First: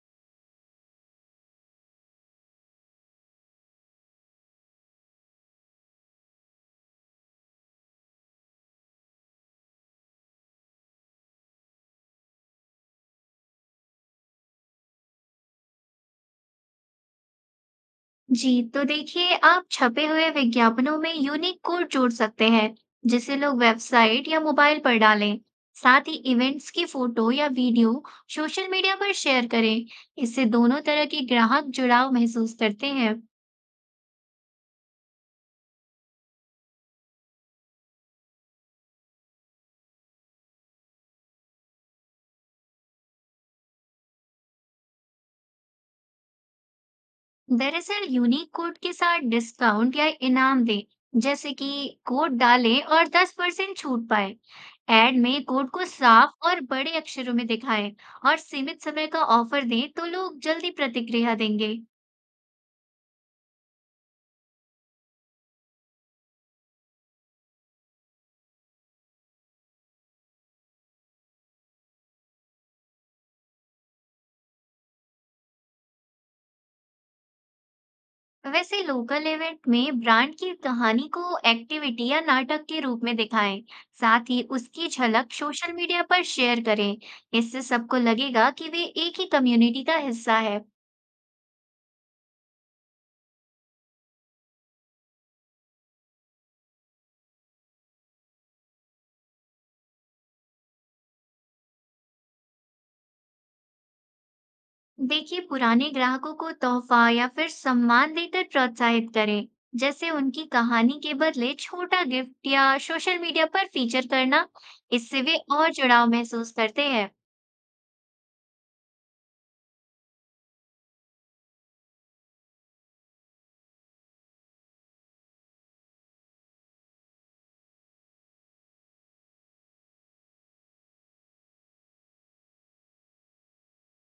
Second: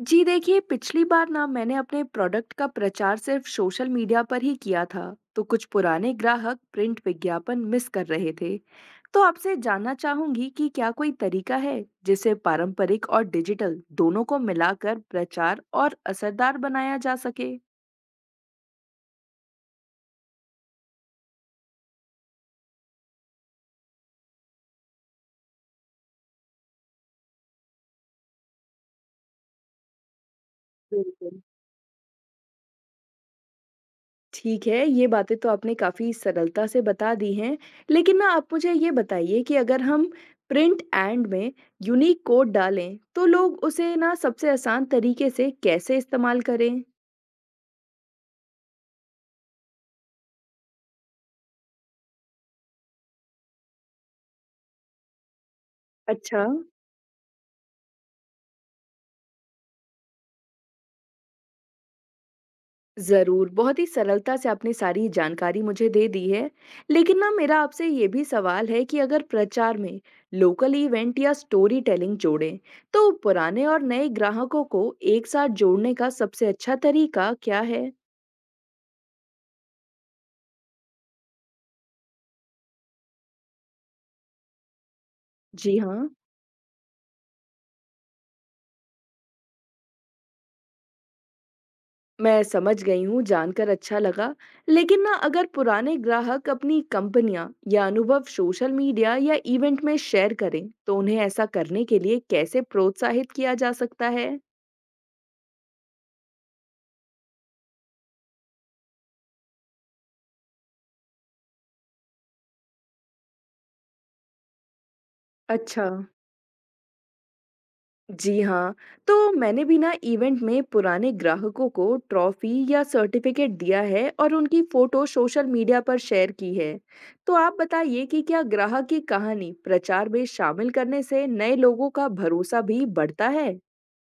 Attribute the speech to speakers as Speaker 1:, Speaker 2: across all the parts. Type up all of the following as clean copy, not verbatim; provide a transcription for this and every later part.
Speaker 1: जी देखिए पिछली बार ना मैंने अपने प्रोडक्ट का प्रचार सिर्फ सोशल मीडिया पर ही किया था। तो कुछ पुराने ग्राहक प्रिंट विज्ञापन मिस कर रहे थे। तो आपसे जानना चाहूंगी कि क्या कोई तरीका है जिससे पारंपरिक और डिजिटल दोनों को मिलाकर प्रचार और असरदार बनाया जा सके।
Speaker 2: जी, तो देखिए आप छपे हुए विज्ञापनों में यूनिक कोड जोड़ सकते हैं, जिसे लोग वेबसाइट या मोबाइल पर डालें। साथ ही इवेंट्स की फोटो या वीडियो सोशल मीडिया पर शेयर करें। इससे दोनों तरह के
Speaker 1: बिल्कुल।
Speaker 2: ग्राहक जुड़ाव महसूस करते हैं।
Speaker 1: ठीक है, ये बातें तो आपने काफ़ी सरलता से बता दी हैं। लेकिन ना आप मुझे ये बताइए कि अगर हम प्रिंट एंड में यूनिक कोड डालें, तो लोग उसे ना सबसे आसान तरीके से कैसे इस्तेमाल करें?
Speaker 2: दरअसल यूनिक कोड के साथ डिस्काउंट या इनाम दें, जैसे कि कोड डालें और 10% छूट पाए। ऐड में कोड को साफ
Speaker 1: अच्छा।
Speaker 2: और बड़े अक्षरों में दिखाएं और सीमित समय का ऑफर दें तो लोग जल्दी प्रतिक्रिया देंगे।
Speaker 1: ज़रूर, बहुत ही सरलता से आपने सारी जानकारी मुझे दे दी है। लेकिन ना मेरा आपसे ये भी सवाल है कि अगर प्रचार में लोकल इवेंट या स्टोरी टेलिंग जोड़ें, तो पुराने और नए ग्राहकों को एक साथ जोड़ने का सबसे अच्छा तरीका क्या है?
Speaker 2: वैसे लोकल इवेंट में ब्रांड की कहानी को एक्टिविटी या नाटक के रूप में दिखाएं, साथ ही उसकी झलक सोशल
Speaker 1: जी
Speaker 2: मीडिया
Speaker 1: हाँ।
Speaker 2: पर शेयर करें। इससे सबको लगेगा कि वे एक ही कम्युनिटी का हिस्सा है।
Speaker 1: मैं समझ गई हूँ, जानकर अच्छा लगा। लेकिन ना अगर पुराने ग्राहक अपनी कंपनियाँ या अनुभव सोशल मीडिया या इवेंट में शेयर करें, तो उन्हें ऐसा करने के लिए कैसे प्रोत्साहित किया जा सकता है?
Speaker 2: देखिए, पुराने ग्राहकों को तोहफा या फिर सम्मान देकर प्रोत्साहित करें, जैसे उनकी कहानी के बदले छोटा गिफ्ट या सोशल मीडिया पर फीचर करना। इससे वे और
Speaker 1: अच्छा।
Speaker 2: जुड़ाव महसूस करते हैं।
Speaker 1: जी हाँ, तो मैंने भी ना इवेंट में पुराने ग्राहकों को ट्रॉफी या सर्टिफिकेट दिया है और उनकी फोटो सोशल मीडिया पर शेयर की है। तो आप बताइए कि क्या ग्राहक की कहानी प्रचार में शामिल करने से नए लोगों का भरोसा भी बढ़ता है?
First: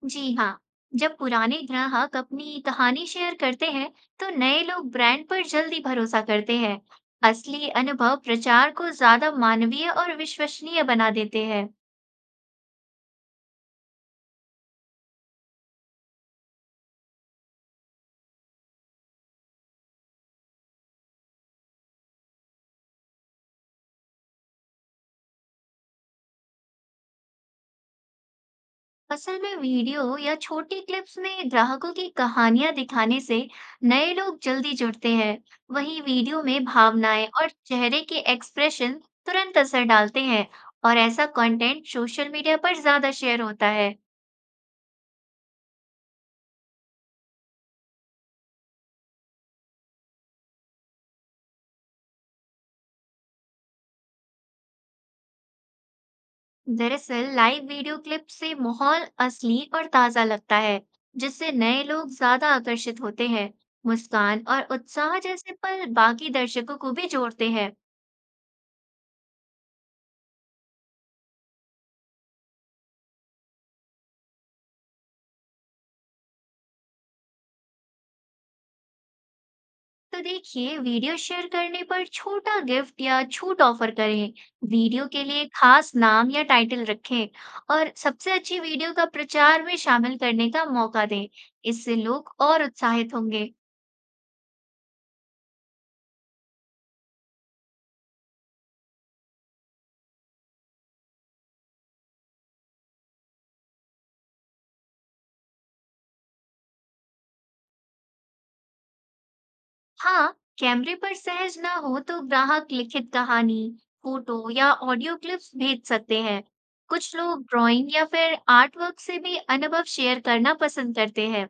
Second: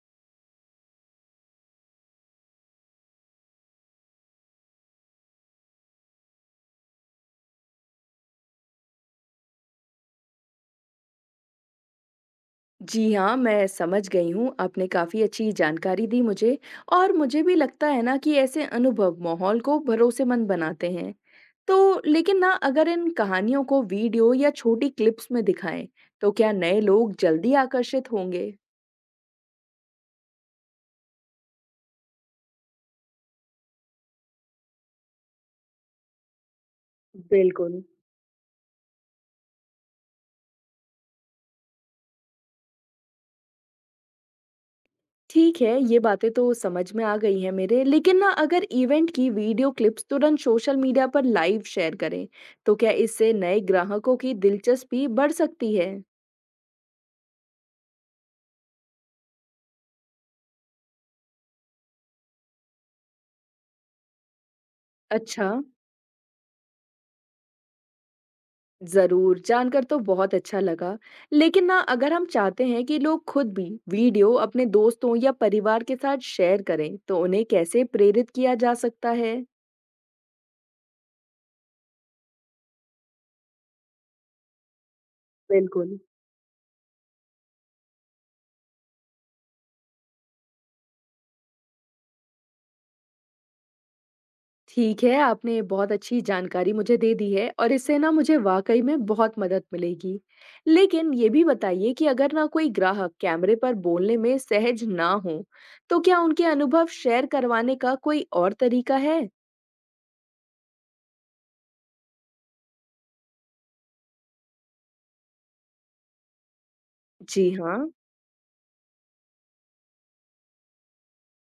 Speaker 2: जी हाँ, जब पुराने ग्राहक अपनी कहानी शेयर करते हैं, तो नए लोग ब्रांड पर जल्दी भरोसा करते हैं। असली अनुभव प्रचार को ज्यादा मानवीय और विश्वसनीय बना देते हैं।
Speaker 1: जी हाँ, मैं समझ गई हूँ। आपने काफ़ी अच्छी जानकारी दी मुझे। और मुझे भी लगता है ना कि ऐसे अनुभव माहौल को भरोसेमंद बनाते हैं। तो लेकिन ना अगर इन कहानियों को वीडियो या छोटी क्लिप्स में दिखाएं, तो क्या नए लोग जल्दी आकर्षित होंगे?
Speaker 2: असल में वीडियो या छोटी क्लिप्स में ग्राहकों की कहानियां दिखाने से नए लोग जल्दी जुड़ते हैं। वहीं वीडियो में भावनाएं और
Speaker 1: बिल्कुल।
Speaker 2: चेहरे के एक्सप्रेशन तुरंत असर डालते हैं और ऐसा कंटेंट सोशल मीडिया पर ज्यादा शेयर होता है।
Speaker 1: ठीक है, ये बातें तो समझ में आ गई हैं मेरे। लेकिन ना अगर इवेंट की वीडियो क्लिप्स तुरंत सोशल मीडिया पर लाइव शेयर करें, तो क्या इससे नए ग्राहकों की दिलचस्पी बढ़ सकती है?
Speaker 2: दरअसल लाइव वीडियो क्लिप से माहौल असली और ताजा लगता है, जिससे नए लोग ज्यादा आकर्षित होते हैं। मुस्कान और उत्साह
Speaker 1: अच्छा।
Speaker 2: जैसे पल बाकी दर्शकों को भी जोड़ते हैं।
Speaker 1: ज़रूर, जानकर तो बहुत अच्छा लगा। लेकिन ना अगर हम चाहते हैं कि लोग खुद भी वीडियो अपने दोस्तों या परिवार के साथ शेयर करें, तो उन्हें कैसे प्रेरित किया जा सकता है?
Speaker 2: तो देखिए वीडियो शेयर करने पर छोटा गिफ्ट या छूट ऑफर करें। वीडियो के लिए खास
Speaker 1: बिल्कुल।
Speaker 2: नाम या टाइटल रखें और सबसे अच्छी वीडियो का प्रचार में शामिल करने का मौका दें। इससे लोग और उत्साहित होंगे।
Speaker 1: ठीक है, आपने बहुत अच्छी जानकारी मुझे दे दी है और इससे ना मुझे वाकई में बहुत मदद मिलेगी। लेकिन ये भी बताइए कि अगर ना कोई ग्राहक कैमरे पर बोलने में सहज ना हो, तो क्या उनके अनुभव शेयर करवाने का कोई और तरीका है?
Speaker 2: हाँ, कैमरे पर सहज ना हो तो ग्राहक लिखित कहानी, फोटो या ऑडियो क्लिप्स भेज सकते हैं। कुछ लोग
Speaker 1: जी हाँ।
Speaker 2: ड्राइंग या फिर आर्ट वर्क से भी अनुभव शेयर करना पसंद करते हैं।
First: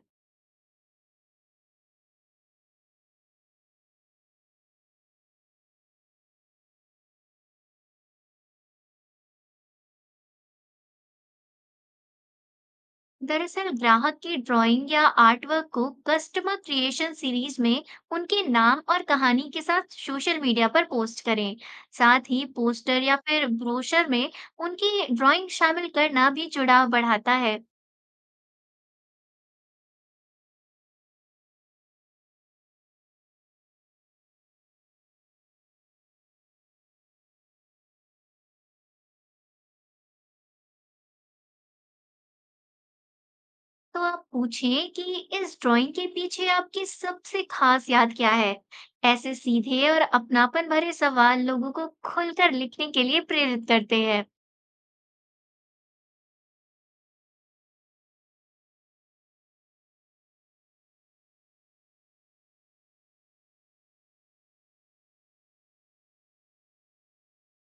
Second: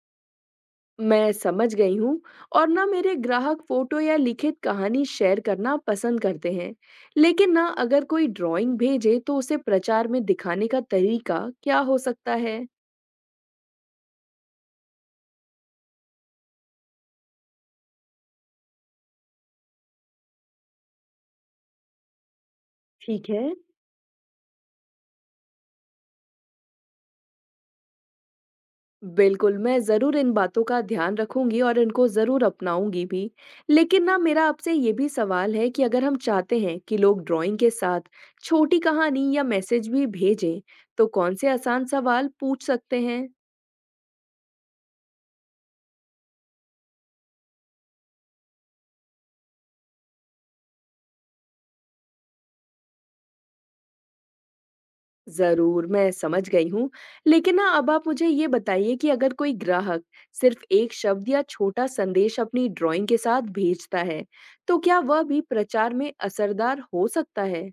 Speaker 1: मैं समझ गई हूँ। और ना मेरे ग्राहक फोटो या लिखित कहानी शेयर करना पसंद करते हैं। लेकिन ना अगर कोई ड्राइंग भेजे तो उसे प्रचार में दिखाने का तरीका क्या हो सकता है?
Speaker 2: दरअसल ग्राहक की ड्राइंग या आर्ट वर्क को कस्टमर क्रिएशन सीरीज में उनके नाम और कहानी के साथ सोशल मीडिया पर पोस्ट करें। साथ ही पोस्टर या
Speaker 1: ठीक
Speaker 2: फिर
Speaker 1: है।
Speaker 2: ब्रोशर में उनकी ड्राइंग शामिल करना भी जुड़ाव बढ़ाता है।
Speaker 1: बिल्कुल, मैं जरूर इन बातों का ध्यान रखूंगी और इनको जरूर अपनाऊंगी भी। लेकिन ना मेरा आपसे ये भी सवाल है कि अगर हम चाहते हैं कि लोग ड्राइंग के साथ छोटी कहानी या मैसेज भी भेजें, तो कौन से आसान सवाल पूछ सकते हैं?
Speaker 2: तो आप पूछें कि इस ड्राइंग के पीछे आपकी सबसे खास याद क्या है? ऐसे सीधे और अपनापन भरे सवाल लोगों को खुलकर लिखने के लिए प्रेरित करते हैं।
Speaker 1: ज़रूर, मैं समझ गई हूँ। लेकिन ना अब आप मुझे ये बताइए कि अगर कोई ग्राहक सिर्फ़ एक शब्द या छोटा संदेश अपनी ड्राइंग के साथ भेजता है, तो क्या वह भी प्रचार में असरदार हो सकता है?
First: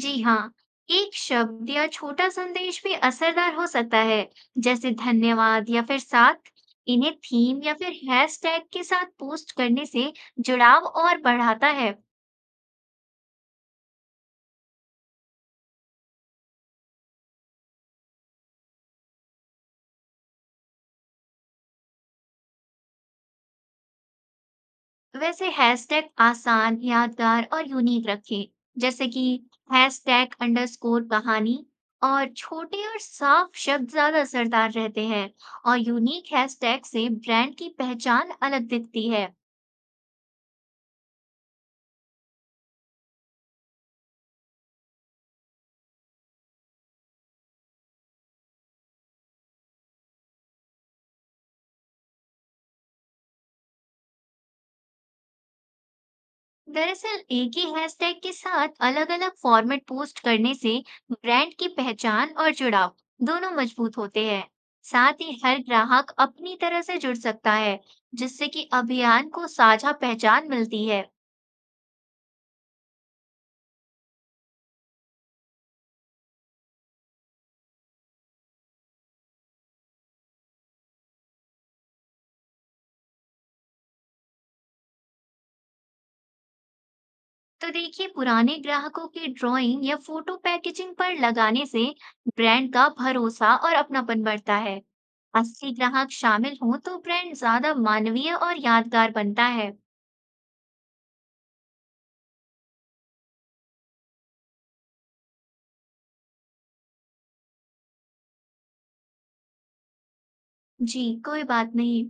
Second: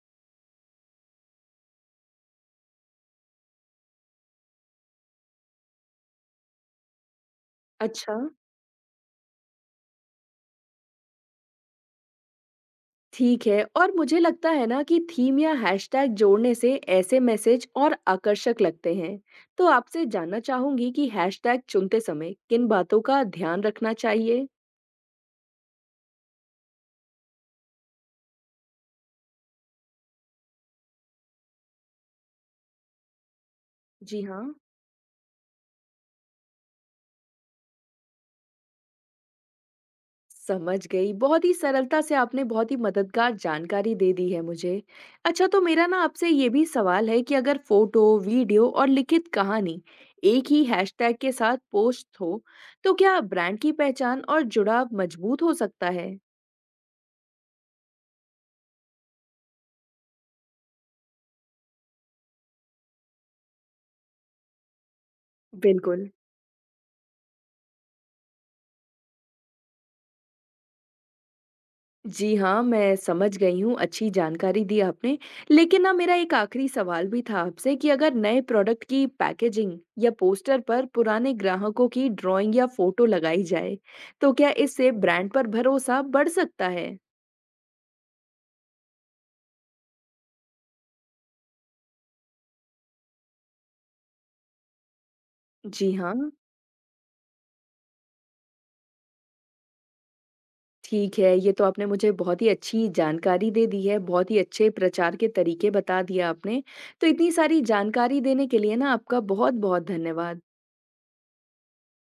Speaker 2: जी हाँ, एक शब्द या छोटा संदेश भी असरदार हो सकता है, जैसे धन्यवाद या फिर साथ। इन्हें थीम या फिर
Speaker 1: अच्छा।
Speaker 2: हैशटैग के साथ पोस्ट करने से जुड़ाव और बढ़ाता है।
Speaker 1: ठीक है, और मुझे लगता है ना कि थीम या हैशटैग जोड़ने से ऐसे मैसेज और आकर्षक लगते हैं। तो आपसे जानना चाहूँगी कि हैशटैग चुनते समय किन बातों का ध्यान रखना चाहिए?
Speaker 2: तो वैसे हैशटैग आसान, यादगार और यूनिक रखें, जैसे कि हैशटैग अंडरस्कोर कहानी। और छोटे और साफ शब्द ज्यादा
Speaker 1: जी हाँ।
Speaker 2: असरदार रहते हैं, और यूनिक हैशटैग से ब्रांड की पहचान अलग दिखती है।
Speaker 1: समझ गई। बहुत ही सरलता से आपने बहुत ही मददगार जानकारी दे दी है मुझे। अच्छा, तो मेरा ना आपसे ये भी सवाल है कि अगर फ़ोटो, वीडियो और लिखित कहानी एक ही हैशटैग के साथ पोस्ट हो, तो क्या ब्रांड की पहचान और जुड़ाव मजबूत हो सकता है?
Speaker 2: दरअसल एक ही हैशटैग के साथ अलग-अलग फॉर्मेट पोस्ट करने से ब्रांड की पहचान और जुड़ाव दोनों मजबूत होते हैं। साथ ही हर
Speaker 1: बिल्कुल।
Speaker 2: ग्राहक अपनी तरह से जुड़ सकता है, जिससे कि अभियान को साझा पहचान मिलती है।
Speaker 1: जी हाँ, मैं समझ गई हूँ, अच्छी जानकारी दी आपने। लेकिन ना मेरा एक आखिरी सवाल भी था आपसे कि अगर नए प्रोडक्ट की पैकेजिंग या पोस्टर पर पुराने ग्राहकों की ड्राइंग या फ़ोटो लगाई जाए, तो क्या इससे ब्रांड पर भरोसा बढ़ सकता है?
Speaker 2: तो देखिए पुराने ग्राहकों की ड्राइंग या फोटो पैकेजिंग पर लगाने से ब्रांड का भरोसा और अपनापन बढ़ता है। असली
Speaker 1: जी
Speaker 2: ग्राहक
Speaker 1: हाँ,
Speaker 2: शामिल हों तो ब्रांड ज्यादा मानवीय और यादगार बनता है।
Speaker 1: ठीक है, ये तो आपने मुझे बहुत ही अच्छी जानकारी दे दी है, बहुत ही अच्छे प्रचार के तरीके बता दिए आपने। तो इतनी सारी जानकारी देने के लिए ना आपका बहुत-बहुत धन्यवाद।
Speaker 2: जी कोई बात नहीं।